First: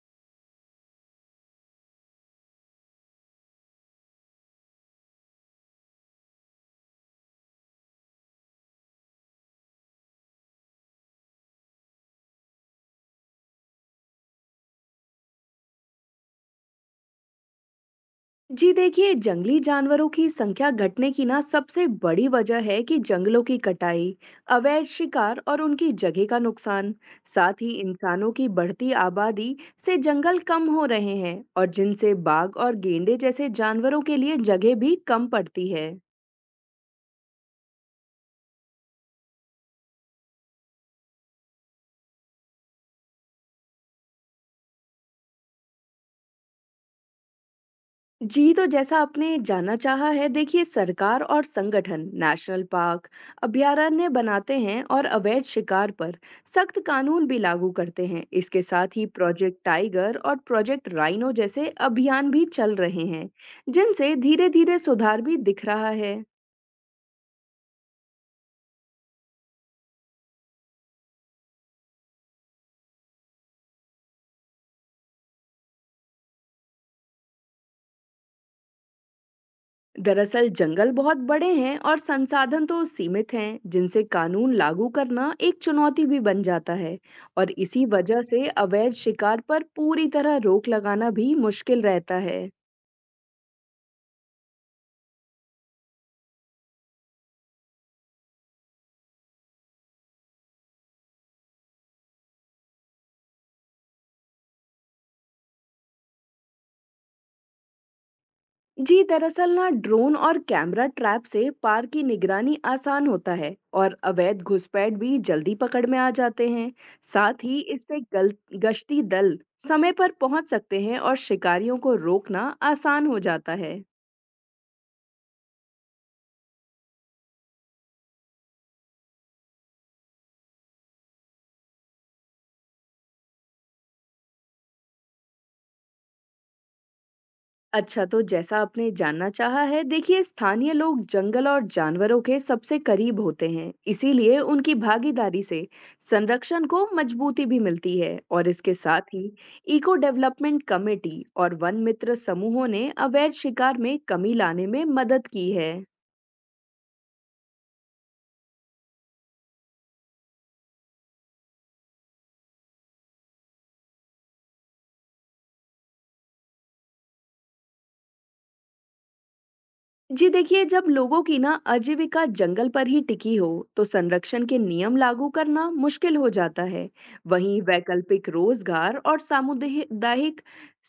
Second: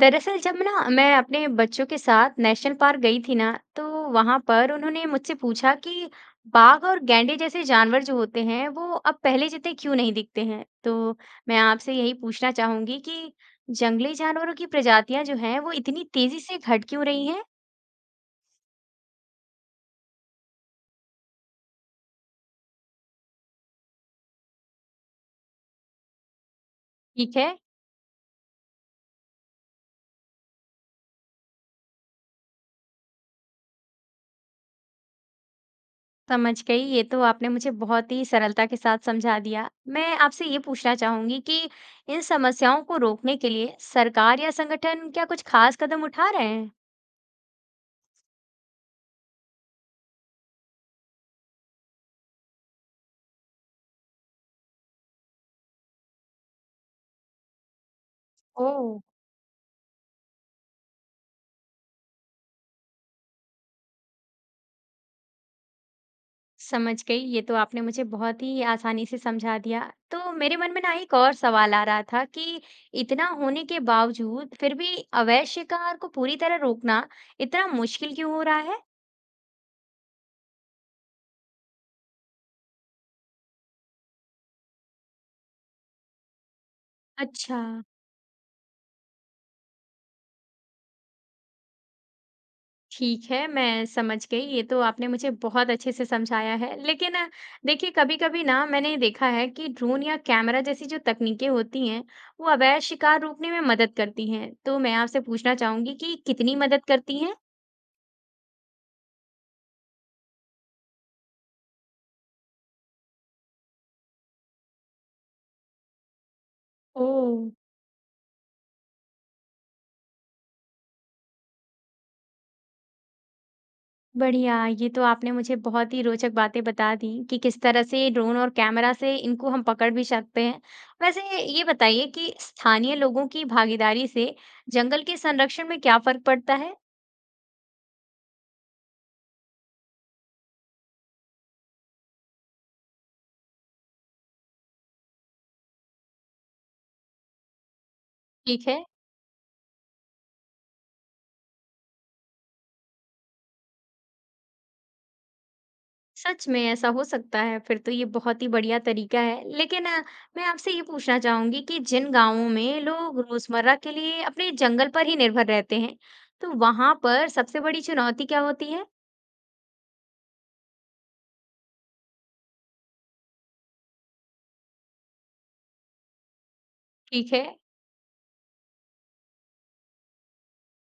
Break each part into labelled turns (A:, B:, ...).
A: दरअसल जब ना मैं अपने बच्चों के साथ नेशनल पार्क गई थी ना। तो वहां पर उन्होंने मुझसे पूछा कि बाघ और गैंडे जैसे जानवर जो होते हैं वो अब पहले जितने क्यों नहीं दिखते हैं। तो मैं आपसे यही पूछना चाहूंगी कि जंगली जानवरों की प्रजातियां जो हैं वो इतनी तेजी से घट क्यों रही हैं।
B: जी देखिए, जंगली जानवरों की संख्या घटने की ना सबसे बड़ी वजह है कि जंगलों की कटाई, अवैध शिकार और उनकी जगह का नुकसान।
A: ठीक है।
B: साथ ही इंसानों की बढ़ती आबादी से जंगल कम हो रहे हैं और जिनसे बाघ और गेंडे जैसे जानवरों के लिए जगह भी कम पड़ती है।
A: समझ गई, ये तो आपने मुझे बहुत ही सरलता के साथ समझा दिया। मैं आपसे ये पूछना चाहूंगी कि इन समस्याओं को रोकने के लिए सरकार या संगठन क्या कुछ खास कदम उठा रहे हैं।
B: जी, तो जैसा आपने जानना चाहा है, देखिए सरकार और संगठन नेशनल पार्क, अभयारण्य बनाते हैं और अवैध शिकार पर सख्त कानून भी लागू करते हैं। इसके
A: ओ।
B: साथ ही प्रोजेक्ट टाइगर और प्रोजेक्ट राइनो जैसे अभियान भी चल रहे हैं, जिनसे धीरे-धीरे सुधार भी दिख रहा है।
A: समझ गई, ये तो आपने मुझे बहुत ही आसानी से समझा दिया। तो मेरे मन में ना एक और सवाल आ रहा था कि इतना होने के बावजूद फिर भी अवैध शिकार को पूरी तरह रोकना इतना मुश्किल क्यों हो रहा है?
B: दरअसल जंगल बहुत बड़े हैं और संसाधन तो सीमित हैं, जिनसे कानून लागू करना एक चुनौती भी बन जाता है। और
A: अच्छा।
B: इसी वजह से अवैध शिकार पर पूरी तरह रोक लगाना भी मुश्किल रहता है।
A: ठीक है, मैं समझ गई। ये तो आपने मुझे बहुत अच्छे से समझाया है। देखिए, कभी-कभी ना मैंने देखा है कि ड्रोन या कैमरा जैसी जो तकनीकें होती हैं, वो अवैध शिकार रोकने में मदद करती हैं। तो मैं आपसे पूछना चाहूंगी कि कितनी मदद करती हैं?
B: जी दरअसल ना ड्रोन और कैमरा ट्रैप से पार की निगरानी आसान होता है और अवैध घुसपैठ भी जल्दी पकड़ में आ जाते हैं।
A: ओ।
B: साथ ही इससे गल गश्ती दल समय पर पहुंच सकते हैं और शिकारियों को रोकना आसान हो जाता है।
A: बढ़िया, ये तो आपने मुझे बहुत ही रोचक बातें बता दी कि किस तरह से ड्रोन और कैमरा से इनको हम पकड़ भी सकते हैं। वैसे ये बताइए कि स्थानीय लोगों की भागीदारी से जंगल के संरक्षण में क्या फर्क पड़ता है?
B: अच्छा, तो जैसा आपने जानना चाहा है, देखिए स्थानीय लोग जंगल और जानवरों के सबसे करीब होते हैं, इसीलिए उनकी भागीदारी से संरक्षण को मजबूती भी मिलती है। और
A: ठीक
B: इसके
A: है।
B: साथ ही इको डेवलपमेंट कमेटी और वन मित्र समूहों ने अवैध शिकार में कमी लाने में मदद की है।
A: सच में ऐसा हो सकता है, फिर तो ये बहुत ही बढ़िया तरीका है। मैं आपसे ये पूछना चाहूंगी कि जिन गांवों में लोग रोजमर्रा के लिए अपने जंगल पर ही निर्भर रहते हैं, तो वहां पर सबसे बड़ी चुनौती क्या होती है।
B: जी देखिए, जब लोगों की ना आजीविका जंगल पर ही टिकी हो, तो संरक्षण के नियम लागू करना मुश्किल हो जाता है।
A: ठीक है।
B: वहीं वैकल्पिक रोजगार और सामुदायिक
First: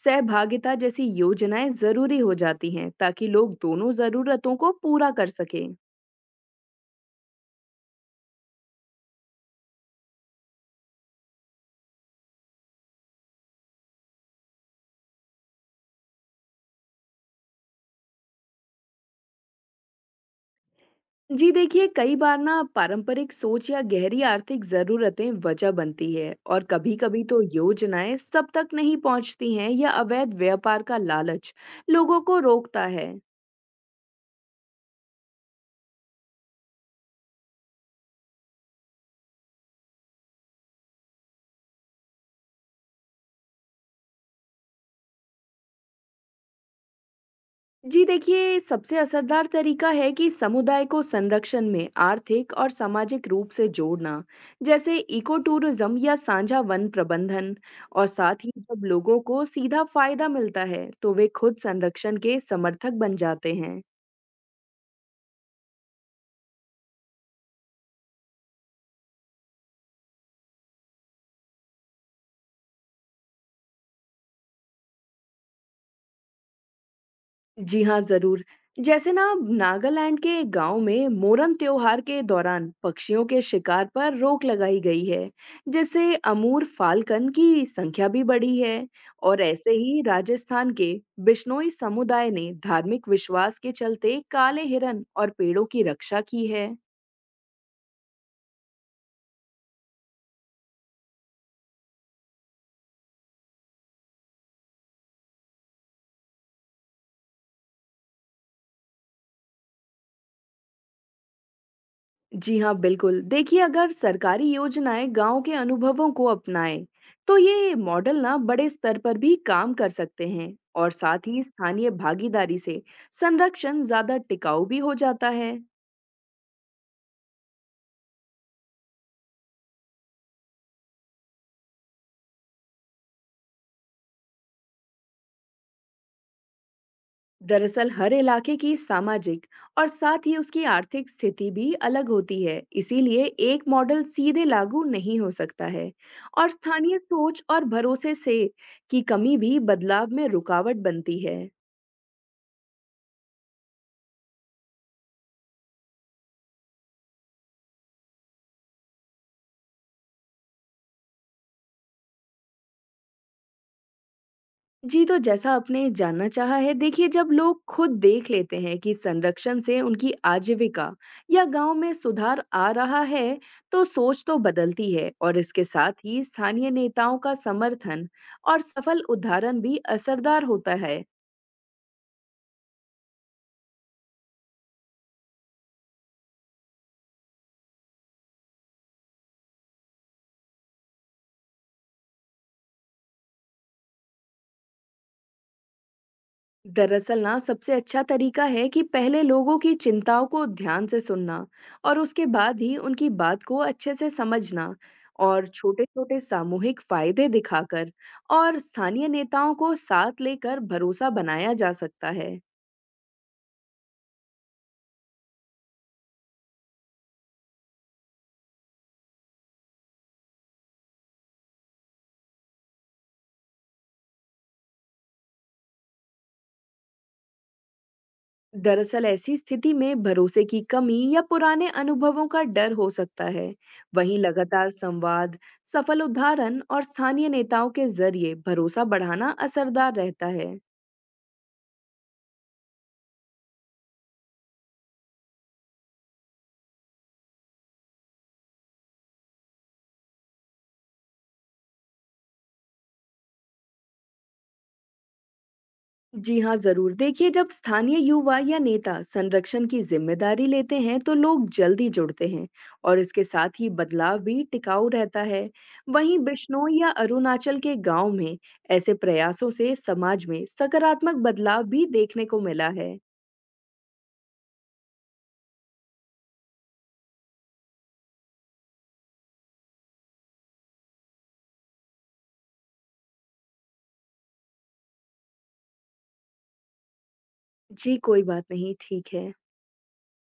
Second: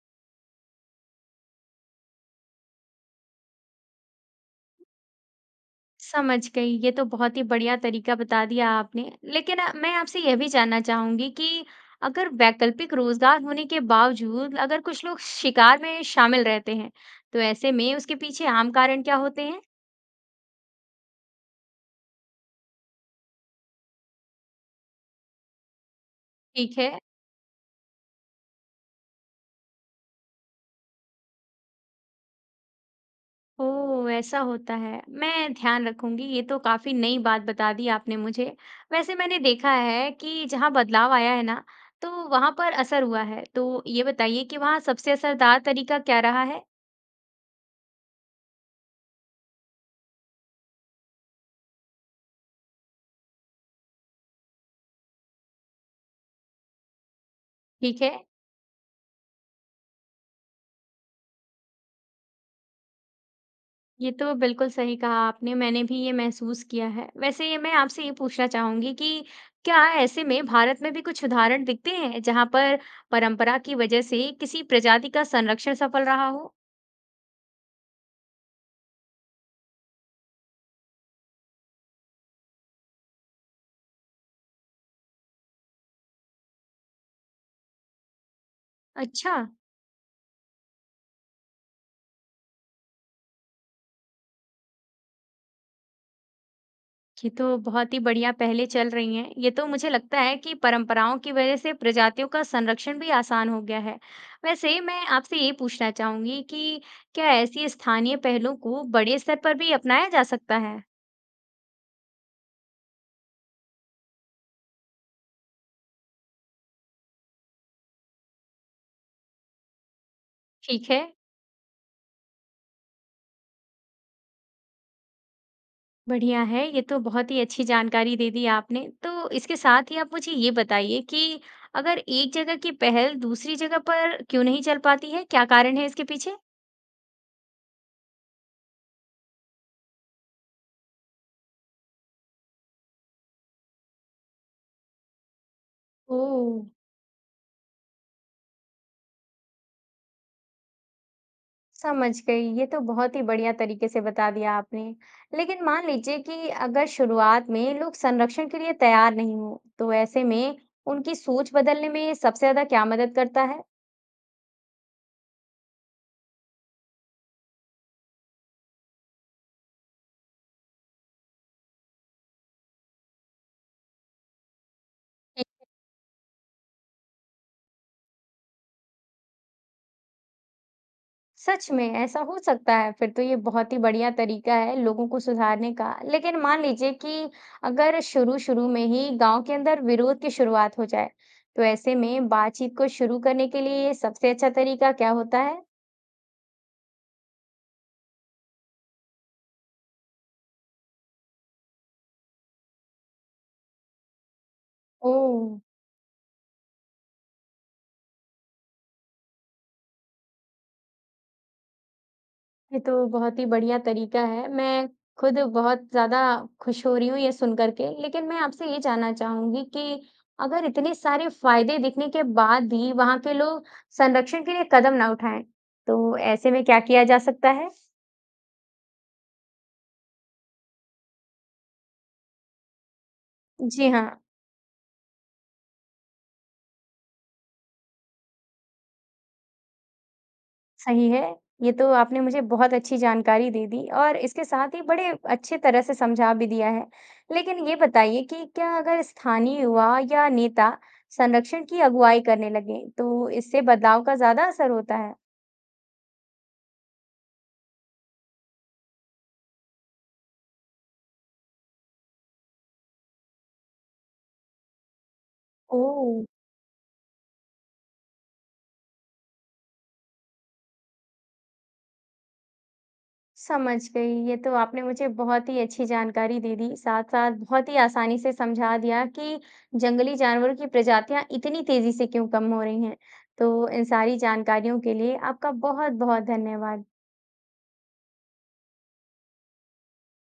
B: सहभागिता जैसी योजनाएं जरूरी हो जाती हैं, ताकि लोग दोनों जरूरतों को पूरा कर सकें।
A: समझ गई। ये तो बहुत ही बढ़िया तरीका बता दिया आपने। मैं आपसे यह भी जानना चाहूँगी कि अगर वैकल्पिक रोज़गार होने के बावजूद अगर कुछ लोग शिकार में शामिल रहते हैं, तो ऐसे में उसके पीछे आम कारण क्या होते हैं?
B: जी देखिए, कई बार ना पारंपरिक सोच या गहरी आर्थिक जरूरतें वजह बनती है और
A: ठीक है।
B: कभी-कभी तो योजनाएं सब तक नहीं पहुंचती हैं या अवैध व्यापार का लालच लोगों को रोकता है।
A: ओह! ऐसा होता है। मैं ध्यान रखूँगी। ये तो काफ़ी नई बात बता दी आपने मुझे। वैसे मैंने देखा है कि जहाँ बदलाव आया है ना, तो वहाँ पर असर हुआ है। तो ये बताइए कि वहाँ सबसे असरदार तरीका क्या रहा है?
B: जी देखिए, सबसे असरदार तरीका है कि समुदाय को संरक्षण में आर्थिक और सामाजिक रूप से जोड़ना, जैसे इको टूरिज्म या साझा वन प्रबंधन।
A: ठीक
B: और
A: है।
B: साथ ही जब लोगों को सीधा फायदा मिलता है, तो वे खुद संरक्षण के समर्थक बन जाते हैं।
A: ये तो बिल्कुल सही कहा आपने, मैंने भी ये महसूस किया है। वैसे ये मैं आपसे ये पूछना चाहूँगी कि क्या ऐसे में भारत में भी कुछ उदाहरण दिखते हैं, जहाँ पर परंपरा की वजह से किसी प्रजाति का संरक्षण सफल रहा हो?
B: जी हाँ, ज़रूर। जैसे ना नागालैंड के गाँव में मोरम त्योहार के दौरान पक्षियों के शिकार पर रोक लगाई गई है, जिससे अमूर फाल्कन की संख्या भी बढ़ी है।
A: अच्छा,
B: और ऐसे ही राजस्थान के बिश्नोई समुदाय ने धार्मिक विश्वास के चलते काले हिरन और पेड़ों की रक्षा की है।
A: ये तो बहुत ही बढ़िया पहलें चल रही हैं। ये तो मुझे लगता है कि परंपराओं की वजह से प्रजातियों का संरक्षण भी आसान हो गया है। वैसे मैं आपसे ये पूछना चाहूँगी कि क्या ऐसी स्थानीय पहलों को बड़े स्तर पर भी अपनाया जा सकता है?
B: जी हाँ, बिल्कुल। देखिए, अगर सरकारी योजनाएँ गाँव के अनुभवों को अपनाएँ, तो ये मॉडल ना बड़े स्तर पर भी काम कर सकते हैं।
A: ठीक
B: और
A: है।
B: साथ ही स्थानीय भागीदारी से संरक्षण ज़्यादा टिकाऊ भी हो जाता है।
A: बढ़िया है, ये तो बहुत ही अच्छी जानकारी दे दी आपने। तो इसके साथ ही आप मुझे ये बताइए कि अगर एक जगह की पहल दूसरी जगह पर क्यों नहीं चल पाती है? क्या कारण है इसके पीछे?
B: दरअसल हर इलाके की सामाजिक और साथ ही उसकी आर्थिक स्थिति भी अलग होती है, इसीलिए एक मॉडल सीधे लागू नहीं हो सकता है। और
A: ओह!
B: स्थानीय सोच और भरोसे से की कमी भी बदलाव में रुकावट बनती है।
A: समझ गई, ये तो बहुत ही बढ़िया तरीके से बता दिया आपने। लेकिन मान लीजिए कि अगर शुरुआत में लोग संरक्षण के लिए तैयार नहीं हों, तो ऐसे में उनकी सोच बदलने में सबसे ज़्यादा क्या मदद करता है?
B: जी, तो जैसा आपने जानना चाहा है, देखिए जब लोग खुद देख लेते हैं कि संरक्षण से उनकी आजीविका या गांव में सुधार आ रहा है, तो सोच तो बदलती है। और इसके साथ ही स्थानीय नेताओं का समर्थन और सफल उदाहरण भी असरदार होता है।
A: सच में ऐसा हो सकता है, फिर तो ये बहुत ही बढ़िया तरीका है लोगों को सुधारने का। लेकिन मान लीजिए कि अगर शुरू शुरू में ही गांव के अंदर विरोध की शुरुआत हो जाए, तो ऐसे में बातचीत को शुरू करने के लिए सबसे अच्छा तरीका क्या होता है।
B: दरअसल ना सबसे अच्छा तरीका है कि पहले लोगों की चिंताओं को ध्यान से सुनना और उसके बाद ही उनकी बात को अच्छे से समझना।
A: ओ।
B: और छोटे छोटे सामूहिक फायदे दिखाकर और स्थानीय नेताओं को साथ लेकर भरोसा बनाया जा सकता है।
A: ये तो बहुत ही बढ़िया तरीका है। मैं खुद बहुत ज़्यादा खुश हो रही हूँ ये सुन कर के। लेकिन मैं आपसे ये जानना चाहूँगी कि अगर इतने सारे फ़ायदे दिखने के बाद भी वहाँ के लोग संरक्षण के लिए कदम ना उठाएँ, तो ऐसे में क्या किया जा सकता है?
B: दरअसल ऐसी स्थिति में भरोसे की कमी या पुराने अनुभवों का डर हो सकता है।
A: जी हाँ।
B: वहीं लगातार संवाद, सफल उदाहरण और स्थानीय नेताओं के जरिए भरोसा बढ़ाना असरदार रहता है।
A: सही है। ये तो आपने मुझे बहुत अच्छी जानकारी दे दी और इसके साथ ही बड़े अच्छे तरह से समझा भी दिया है। लेकिन ये बताइए कि क्या अगर स्थानीय युवा या नेता संरक्षण की अगुवाई करने लगें, तो इससे बदलाव का ज़्यादा असर होता है?
B: जी हाँ, जरूर। देखिए, जब स्थानीय युवा या नेता संरक्षण की जिम्मेदारी लेते हैं, तो लोग जल्दी जुड़ते हैं और इसके साथ ही बदलाव भी टिकाऊ रहता है।
A: ओह!
B: वहीं बिश्नोई या अरुणाचल के गांव में ऐसे प्रयासों से समाज में सकारात्मक बदलाव भी देखने को मिला है।
A: समझ गई। ये तो आपने मुझे बहुत ही अच्छी जानकारी दे दी। साथ-साथ बहुत ही आसानी से समझा दिया कि जंगली जानवरों की प्रजातियाँ इतनी तेज़ी से क्यों कम हो रही हैं। तो इन सारी जानकारियों के लिए आपका बहुत-बहुत धन्यवाद।
B: जी, कोई बात नहीं। ठीक है।